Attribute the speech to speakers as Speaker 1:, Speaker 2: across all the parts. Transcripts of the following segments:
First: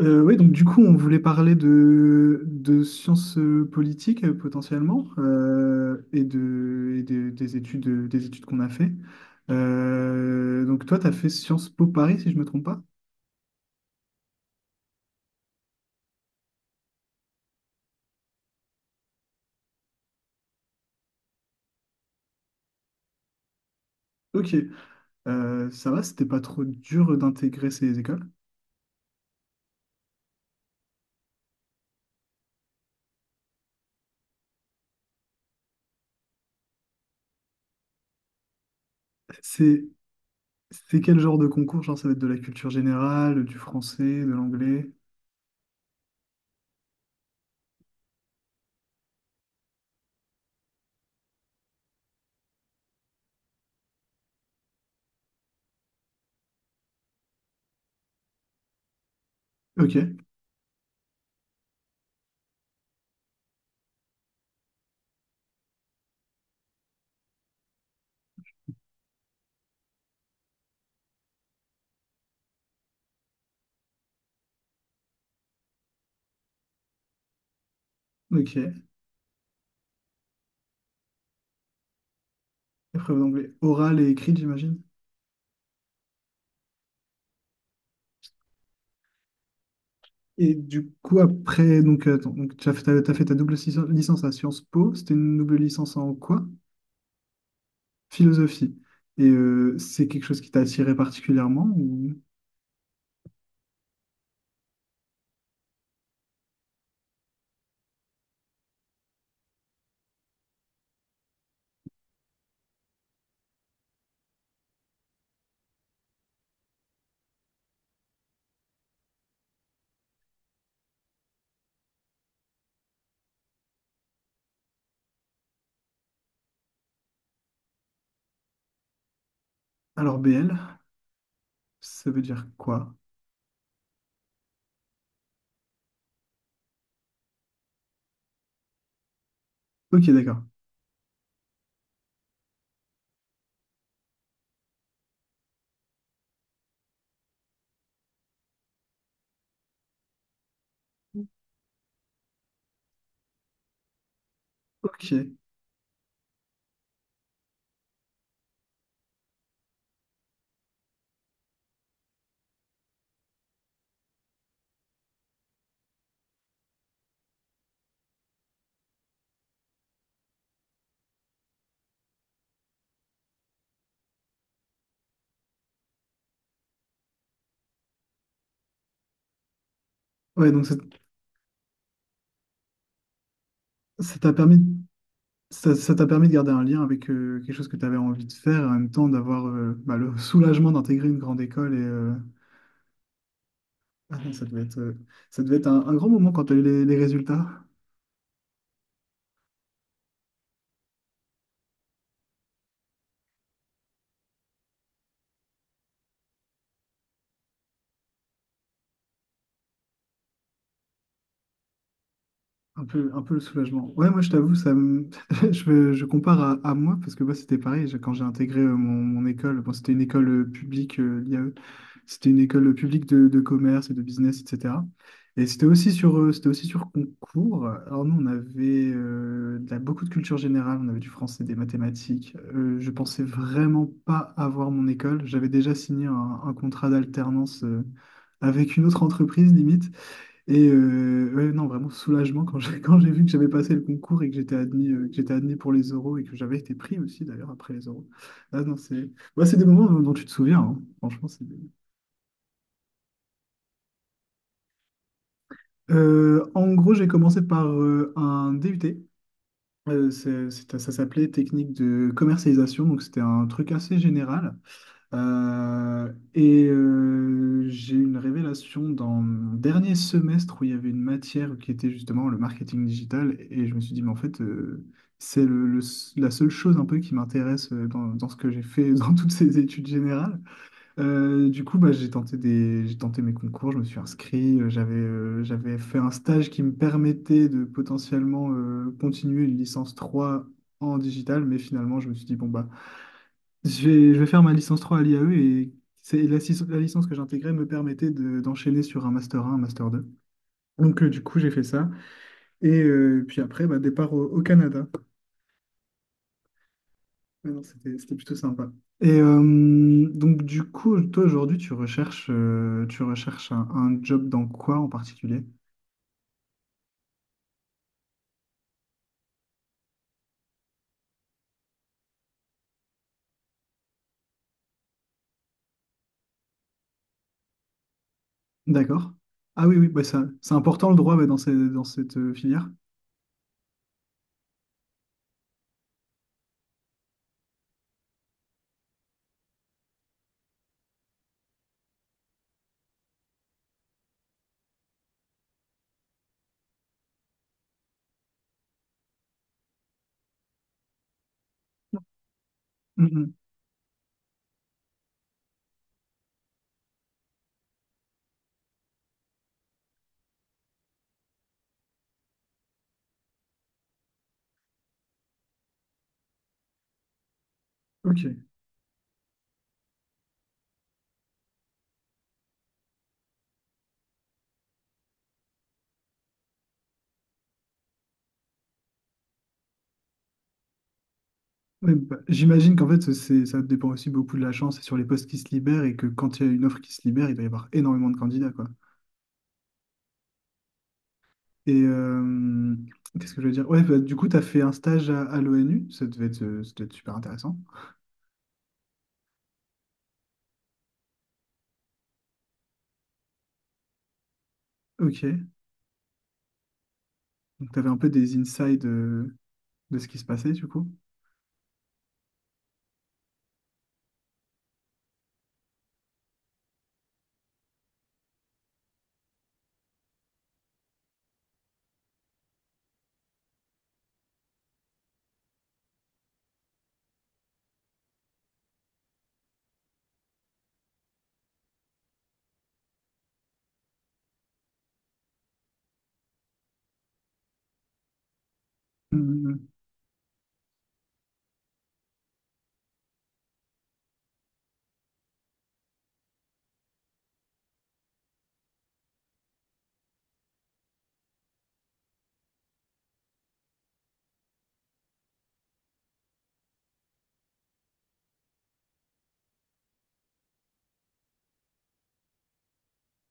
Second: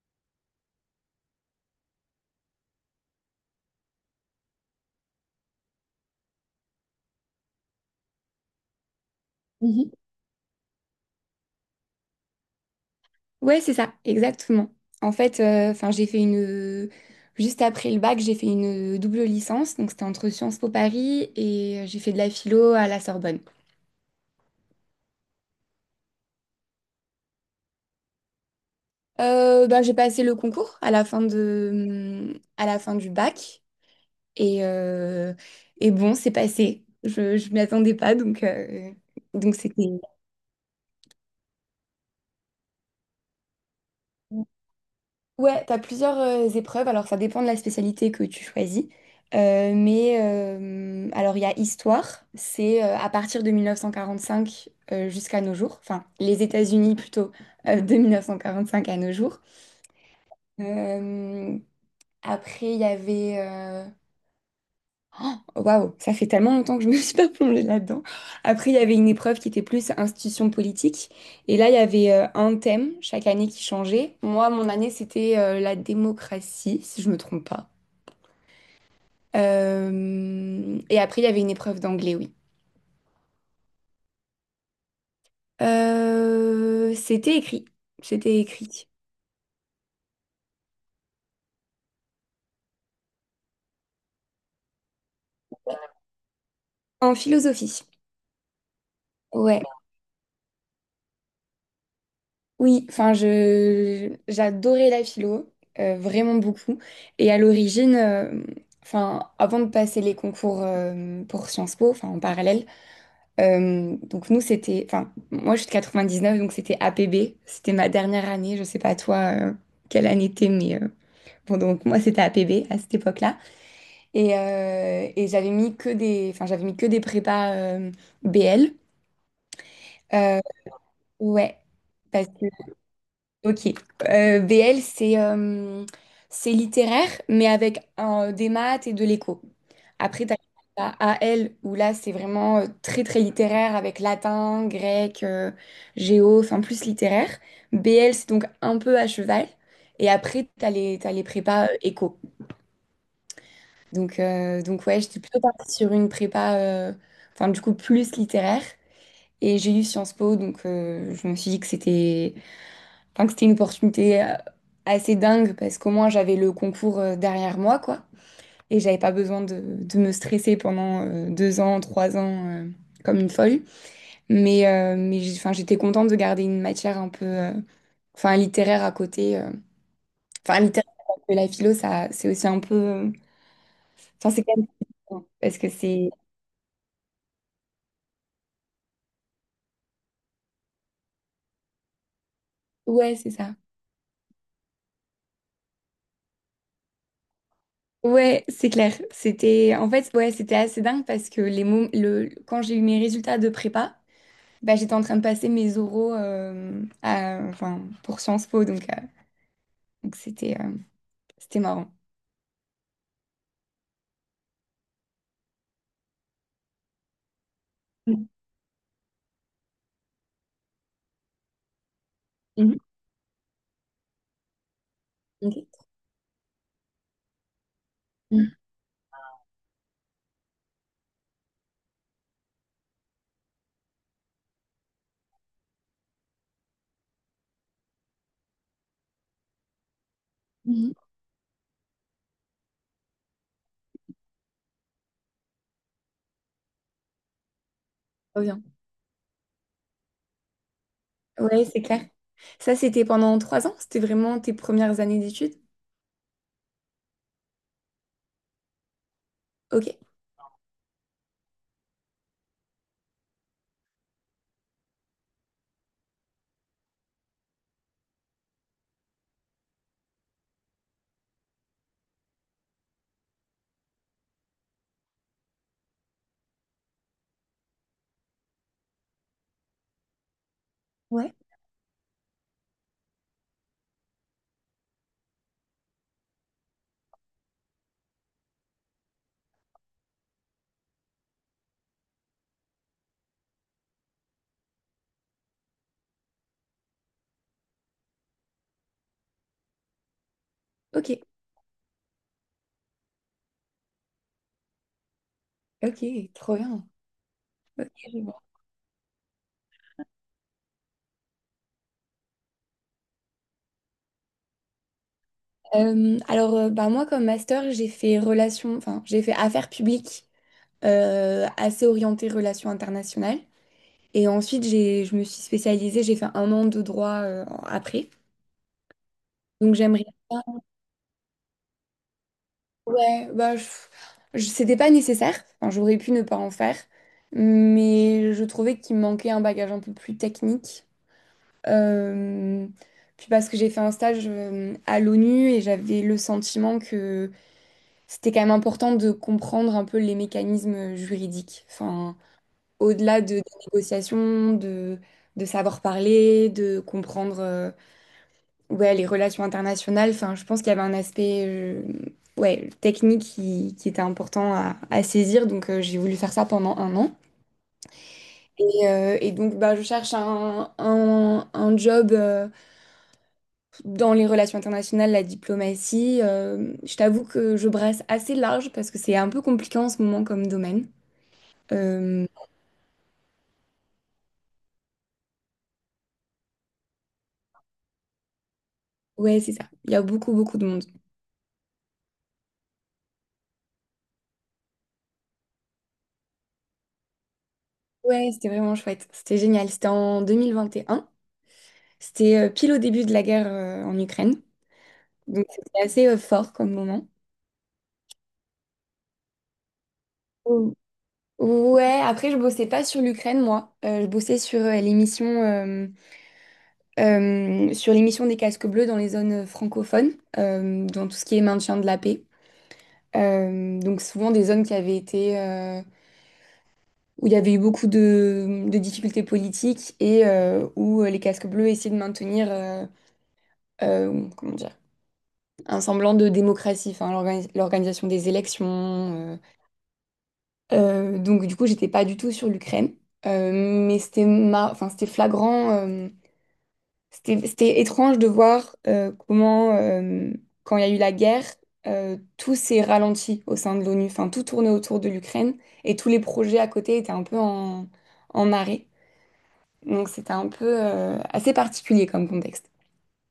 Speaker 1: Oui, donc du coup, on voulait parler de sciences politiques, potentiellement, et des études qu'on a fait.
Speaker 2: Mhm.
Speaker 1: Donc toi, tu as fait Sciences Po Paris, si je me trompe pas.
Speaker 2: Ouais, c'est ça, exactement. En fait, enfin, j'ai fait une juste après le bac, j'ai fait une double licence, donc c'était entre Sciences Po Paris et j'ai fait de la philo à la Sorbonne.
Speaker 1: Ok. Ça va, c'était pas trop dur d'intégrer ces écoles.
Speaker 2: Ben, j'ai passé le concours à la fin du bac et, euh, et bon, c'est passé. Je m'y attendais pas, donc, donc
Speaker 1: C'est
Speaker 2: c'était.
Speaker 1: c'est quel genre de concours? Genre, ça va être de la culture générale, du français, de l'anglais.
Speaker 2: Ouais, t'as plusieurs épreuves, alors ça dépend de la spécialité que tu choisis. Mais alors il y a histoire, c'est à partir de 1945 jusqu'à nos jours, enfin les États-Unis plutôt, de 1945 à nos jours.
Speaker 1: Ok,
Speaker 2: Euh, après il y avait Waouh, ça fait tellement longtemps que je me suis pas plongée là-dedans. Après, il y avait une épreuve qui était plus institution politique. Et là, il y avait un thème chaque année qui changeait. Moi, mon année, c'était la démocratie, si je me trompe pas.
Speaker 1: ok.
Speaker 2: Et après, il y avait une épreuve d'anglais, oui.
Speaker 1: Épreuve d'anglais orale et écrite, j'imagine.
Speaker 2: C'était écrit. C'était écrit.
Speaker 1: Et du coup, après, donc, attends, donc tu as fait, t'as fait ta licence à Sciences Po. C'était une double licence en quoi?
Speaker 2: En philosophie.
Speaker 1: Philosophie. Et
Speaker 2: Ouais.
Speaker 1: c'est quelque chose qui t'a attiré particulièrement ou
Speaker 2: Oui, enfin, je j'adorais la philo, vraiment beaucoup. Et à l'origine, enfin, avant de passer les concours pour Sciences Po, enfin en parallèle, donc nous c'était, enfin, moi je suis de 99, donc c'était APB, c'était ma dernière année. Je sais pas toi quelle année t'es, mais bon donc moi c'était APB à cette époque-là. Et j'avais mis que des, enfin j'avais mis que des prépas BL.
Speaker 1: Alors,
Speaker 2: Euh,
Speaker 1: BL,
Speaker 2: ouais.
Speaker 1: ça veut dire quoi?
Speaker 2: Ok. BL, c'est c'est littéraire, mais avec des maths et de l'éco.
Speaker 1: Ok,
Speaker 2: Après, tu
Speaker 1: d'accord.
Speaker 2: as AL, où là, c'est vraiment très, très littéraire, avec latin, grec, géo, enfin plus littéraire. BL, c'est donc un peu à cheval. Et après, t'as les prépas éco. Donc ouais, j'étais
Speaker 1: Ok.
Speaker 2: plutôt partie sur une prépa, enfin du coup, plus littéraire. Et j'ai eu Sciences Po, donc je me suis dit que c'était une opportunité assez dingue parce qu'au moins j'avais le concours derrière moi, quoi. Et j'avais pas besoin de me stresser pendant 2 ans, 3 ans, comme une folle. Mais enfin, j'étais contente de garder une matière un peu, enfin, littéraire à côté.
Speaker 1: Ouais,
Speaker 2: Enfin,
Speaker 1: donc ça
Speaker 2: littéraire, parce que la philo, ça, c'est aussi un peu,
Speaker 1: ça
Speaker 2: enfin,
Speaker 1: t'a
Speaker 2: c'est
Speaker 1: permis.
Speaker 2: quand même différent, parce que
Speaker 1: Ça t'a
Speaker 2: c'est.
Speaker 1: permis de garder un lien avec quelque chose que tu avais envie de faire et en même temps d'avoir bah, le soulagement d'intégrer une grande école et
Speaker 2: Ouais, c'est ça.
Speaker 1: ça devait être, ça devait être un grand moment quand tu as eu les résultats.
Speaker 2: Ouais, c'est clair. C'était en fait, ouais, c'était assez dingue parce que les mots, le quand j'ai eu mes résultats de prépa, bah, j'étais en train de passer mes oraux enfin, pour Sciences Po, donc c'était c'était marrant.
Speaker 1: Un peu le soulagement. Ouais, moi je t'avoue, je compare à moi parce que moi c'était pareil. Quand j'ai
Speaker 2: Mhm.
Speaker 1: intégré mon, mon école, bon, c'était une école publique, l'IAE, c'était une école
Speaker 2: Mhm.
Speaker 1: publique de commerce et de business, etc. Et c'était
Speaker 2: Ok.
Speaker 1: aussi c'était aussi sur concours. Alors nous, on
Speaker 2: Mhm.
Speaker 1: avait beaucoup de culture générale, on avait du français, des mathématiques. Je pensais vraiment pas avoir mon école. J'avais déjà signé un contrat d'alternance avec une autre entreprise, limite. Et
Speaker 2: Mhm.
Speaker 1: ouais, non, vraiment soulagement quand j'ai quand j'ai vu que j'avais passé le concours et que j'étais admis pour les euros et que j'avais été pris aussi d'ailleurs après les euros.
Speaker 2: Trop
Speaker 1: Ah
Speaker 2: bien.
Speaker 1: non, c'est bah, c'est des moments dont, dont tu te souviens, hein. Franchement.
Speaker 2: Ouais, c'est clair. Ça, c'était pendant 3 ans? C'était vraiment tes premières années d'études?
Speaker 1: En gros, j'ai commencé par un DUT.
Speaker 2: Ok.
Speaker 1: Ça s'appelait technique de commercialisation, donc c'était un truc assez général. J'ai eu une révélation dans mon dernier semestre où il y avait une matière qui était justement le marketing digital. Et je me suis dit, mais en fait, c'est le la seule chose un peu qui m'intéresse dans, dans ce que j'ai fait dans toutes ces études générales.
Speaker 2: Ouais.
Speaker 1: Du coup, bah, j'ai tenté mes concours, je me suis inscrit, j'avais fait un stage qui me permettait de potentiellement continuer une licence 3 en digital. Mais finalement, je me suis dit, bon, bah, je vais faire ma licence 3 à l'IAE et c'est la licence que j'intégrais me permettait d'enchaîner sur un master 1, un master deux. Donc
Speaker 2: Ok,
Speaker 1: du coup, j'ai fait ça. Et puis après, bah, départ au Canada.
Speaker 2: ok, trop bien.
Speaker 1: Ouais, non,
Speaker 2: Ok,
Speaker 1: c'était
Speaker 2: je
Speaker 1: plutôt
Speaker 2: vois.
Speaker 1: sympa. Et donc du coup, toi aujourd'hui, tu recherches un job dans quoi en particulier?
Speaker 2: Alors, bah, moi, comme master, enfin, j'ai fait affaires publiques, assez orientées relations internationales. Et ensuite, je me suis spécialisée, j'ai fait un an de droit, après.
Speaker 1: D'accord. Ah
Speaker 2: Donc,
Speaker 1: oui, oui, bah
Speaker 2: j'aimerais
Speaker 1: ça, c'est important le droit ouais, dans cette filière.
Speaker 2: ouais, bah, c'était pas nécessaire. Enfin, j'aurais pu ne pas en faire. Mais je trouvais qu'il me manquait un bagage un peu plus technique. Euh, Puis parce que j'ai fait un stage à l'ONU et j'avais le sentiment que c'était quand même important de comprendre un peu les mécanismes juridiques. Enfin, au-delà
Speaker 1: Mhm.
Speaker 2: des négociations, de savoir parler, de comprendre, ouais, les relations internationales, enfin, je pense qu'il y avait un aspect ouais, technique qui était important à saisir, donc j'ai voulu faire ça pendant un an.
Speaker 1: Ok.
Speaker 2: Et donc, bah, je cherche un job dans les relations internationales, la diplomatie. Je t'avoue que je brasse assez large parce que c'est un peu compliqué en ce moment comme domaine.
Speaker 1: Ouais, bah,
Speaker 2: Euh,
Speaker 1: j'imagine qu'en fait, c'est, ça dépend aussi beaucoup de la chance et sur les postes qui se libèrent et que quand il y a une offre qui se libère, il doit y avoir énormément de candidats, quoi.
Speaker 2: ouais, c'est ça. Il y a beaucoup, beaucoup de monde.
Speaker 1: Et qu'est-ce que je veux dire? Ouais, bah, du coup, tu as fait un stage à l'ONU, ça devait être, ça devait être super intéressant.
Speaker 2: Ouais, c'était vraiment chouette. C'était génial. C'était en 2021. C'était pile au début de la guerre en Ukraine.
Speaker 1: Ok.
Speaker 2: Donc c'était assez fort comme moment.
Speaker 1: Donc, tu avais un peu des insights de ce qui se passait, du
Speaker 2: Mm.
Speaker 1: coup.
Speaker 2: Ouais, après je bossais pas sur l'Ukraine moi. Je bossais sur l'émission des casques bleus dans les zones francophones, dans tout ce qui est maintien de la paix. Donc souvent des zones qui avaient été, où il y avait eu beaucoup de difficultés politiques et où les casques bleus essayaient de maintenir, comment dire, un semblant de démocratie, enfin l'organisation des élections.
Speaker 1: Oui.
Speaker 2: Donc du coup, j'étais pas du tout sur l'Ukraine. Mais enfin, c'était flagrant, c'était étrange de voir comment, quand il y a eu la guerre, tout s'est ralenti au sein de l'ONU, enfin tout tournait autour de l'Ukraine et tous les projets à côté étaient un peu en arrêt. Donc c'était un peu assez particulier comme contexte.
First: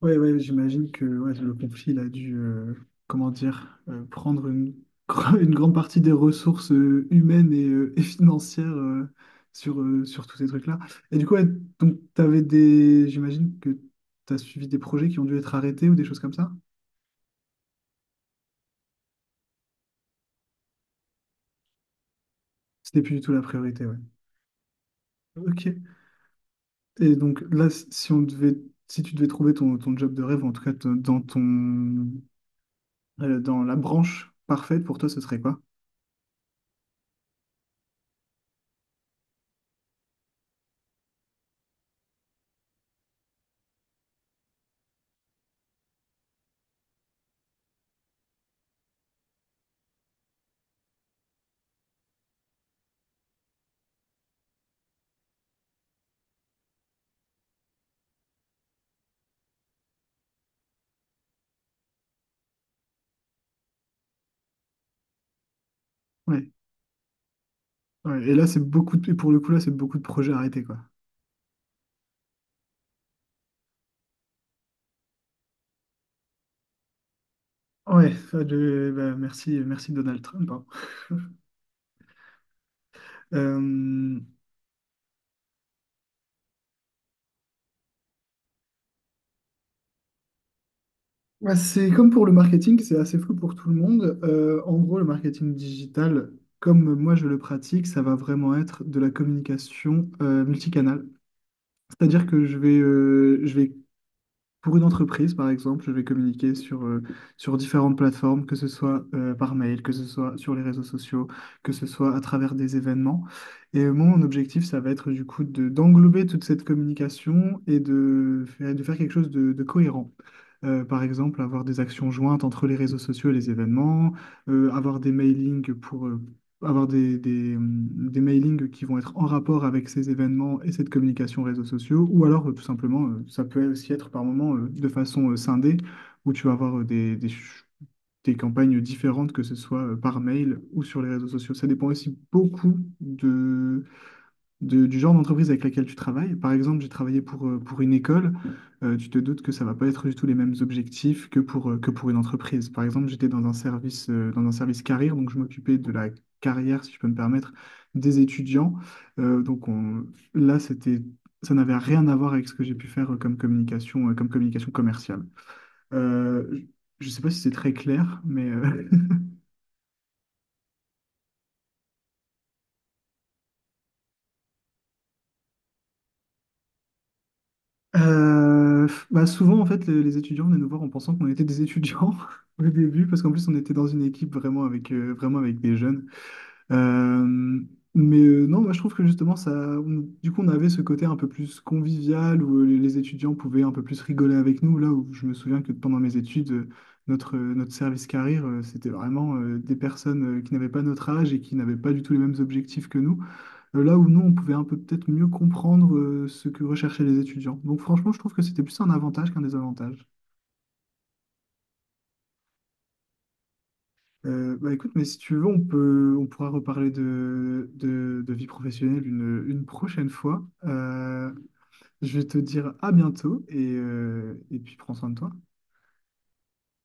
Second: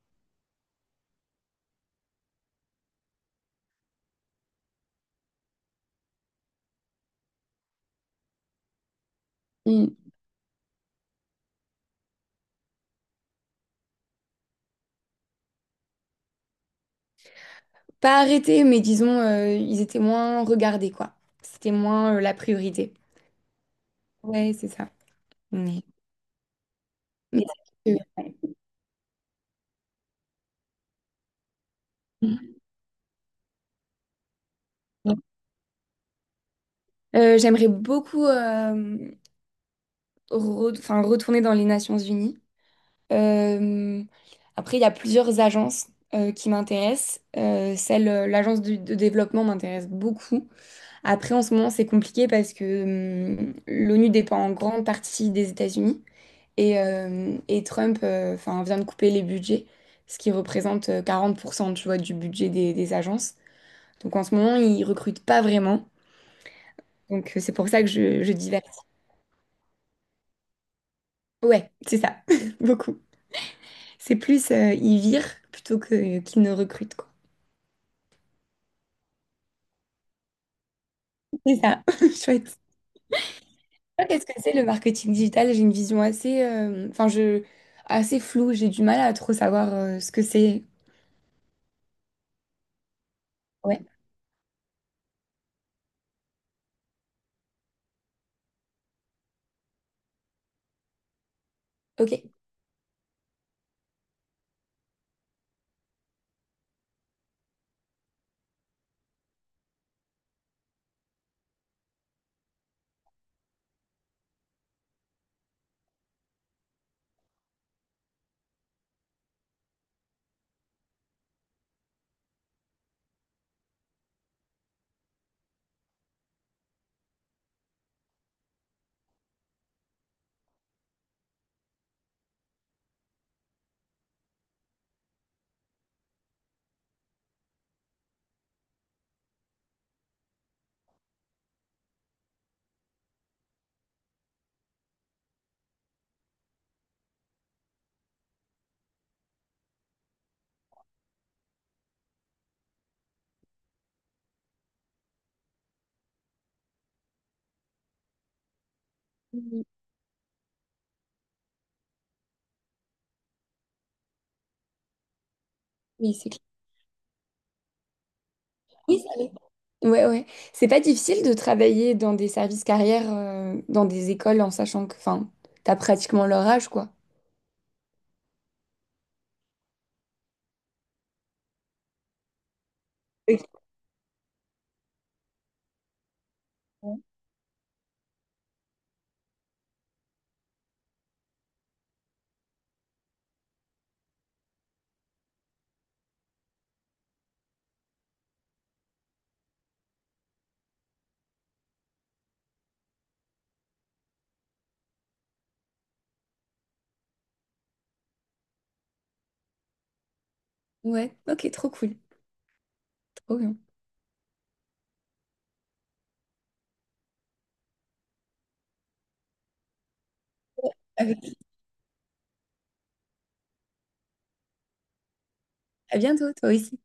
Speaker 1: Ouais, ouais, j'imagine que ouais, le conflit il a dû, comment dire, prendre une, une grande partie des ressources humaines et et financières
Speaker 2: Mm.
Speaker 1: sur tous ces trucs-là. Et du coup, ouais, donc, j'imagine que tu as suivi des projets qui ont dû être arrêtés ou des choses comme ça?
Speaker 2: Pas arrêté, mais disons, ils étaient moins regardés, quoi. C'était moins la priorité.
Speaker 1: C'était plus du tout la priorité, ouais.
Speaker 2: Ouais, c'est ça.
Speaker 1: Ok.
Speaker 2: Mais,
Speaker 1: Et donc
Speaker 2: mais
Speaker 1: là,
Speaker 2: c'est
Speaker 1: si on si tu devais trouver ton, ton job de rêve, en tout cas dans ton, dans la branche parfaite pour toi,
Speaker 2: ouais.
Speaker 1: ce serait quoi?
Speaker 2: J'aimerais beaucoup enfin, retourner dans les Nations Unies. Euh, Après, il y a plusieurs agences qui m'intéressent. L'agence développement m'intéresse beaucoup. Après, en ce moment, c'est compliqué parce que l'ONU dépend en grande partie des États-Unis et Trump enfin, vient de couper les budgets, ce qui représente 40% tu vois, du budget des agences. Donc en ce moment, ils recrutent pas vraiment.
Speaker 1: Ouais.
Speaker 2: Donc c'est pour ça que je,
Speaker 1: Ouais.
Speaker 2: je
Speaker 1: Et là, c'est
Speaker 2: diversifie.
Speaker 1: beaucoup de, et pour le coup, là, c'est beaucoup de projets arrêtés, quoi.
Speaker 2: Ouais, c'est ça, beaucoup. C'est plus ils virent plutôt que qu'ils ne recrutent, quoi.
Speaker 1: Ouais, ça, bah, merci, merci Donald Trump. Hein.
Speaker 2: C'est ça, chouette. Toi,
Speaker 1: Euh,
Speaker 2: qu'est-ce que c'est le marketing digital? J'ai une vision enfin, assez floue. J'ai du mal à trop savoir ce que c'est.
Speaker 1: Bah, c'est comme pour le marketing, c'est assez flou pour tout le
Speaker 2: Ouais,
Speaker 1: monde. En gros, le marketing digital, comme moi je le pratique, ça va vraiment être de la communication multicanale. C'est-à-dire
Speaker 2: ok.
Speaker 1: que je vais pour une entreprise, par exemple, je vais communiquer sur différentes plateformes, que ce soit par mail, que ce soit sur les réseaux sociaux, que ce soit à travers des événements. Et mon objectif, ça va être du coup de, d'englober toute cette communication et de faire quelque chose de cohérent. Par exemple, avoir des actions jointes entre les réseaux sociaux et les événements, avoir des mailings pour, avoir des mailings qui vont être en rapport avec ces événements et cette communication réseaux sociaux, ou alors tout simplement, ça peut aussi être par moment de façon scindée, où tu vas avoir des campagnes différentes, que ce soit par mail ou sur les réseaux sociaux. Ça dépend aussi beaucoup du genre d'entreprise avec laquelle tu travailles. Par exemple, j'ai travaillé pour une école. Tu te doutes que ça va pas être du tout les mêmes objectifs que que pour une entreprise. Par exemple, j'étais dans un service carrière, donc je m'occupais de la carrière, si je peux me permettre, des étudiants. Euh,
Speaker 2: Oui,
Speaker 1: donc on- Là, ça n'avait rien à voir avec ce que j'ai pu faire comme communication commerciale.
Speaker 2: oui, c'est clair.
Speaker 1: Euh, je ne sais pas si c'est très clair, mais euh,
Speaker 2: Oui, ça l'est. Ouais, ouais. C'est pas difficile de travailler dans des services carrières, dans des écoles, en sachant que, enfin, t'as pratiquement leur âge, quoi.
Speaker 1: Euh, bah souvent, en fait, les étudiants venaient nous voir en pensant qu'on était des étudiants au début, parce qu'en plus, on
Speaker 2: Ok.
Speaker 1: était dans une équipe vraiment vraiment avec des jeunes. Euh, mais non, moi, je trouve que justement, ça, du coup, on avait ce côté un peu plus convivial où les étudiants pouvaient un peu plus rigoler avec nous. Là où je me souviens que pendant mes études, notre service carrière, c'était vraiment des personnes qui n'avaient pas notre âge et qui n'avaient pas du tout les mêmes objectifs que nous là où nous, on pouvait un peu peut-être mieux comprendre ce que recherchaient les étudiants. Donc franchement, je trouve que c'était plus un avantage qu'un désavantage.
Speaker 2: Ouais, ok, trop cool, trop bien.
Speaker 1: Bah écoute, mais si tu veux, on pourra reparler de vie professionnelle une prochaine fois. Je vais te dire à bientôt et et puis prends soin de toi.
Speaker 2: À bientôt, toi aussi.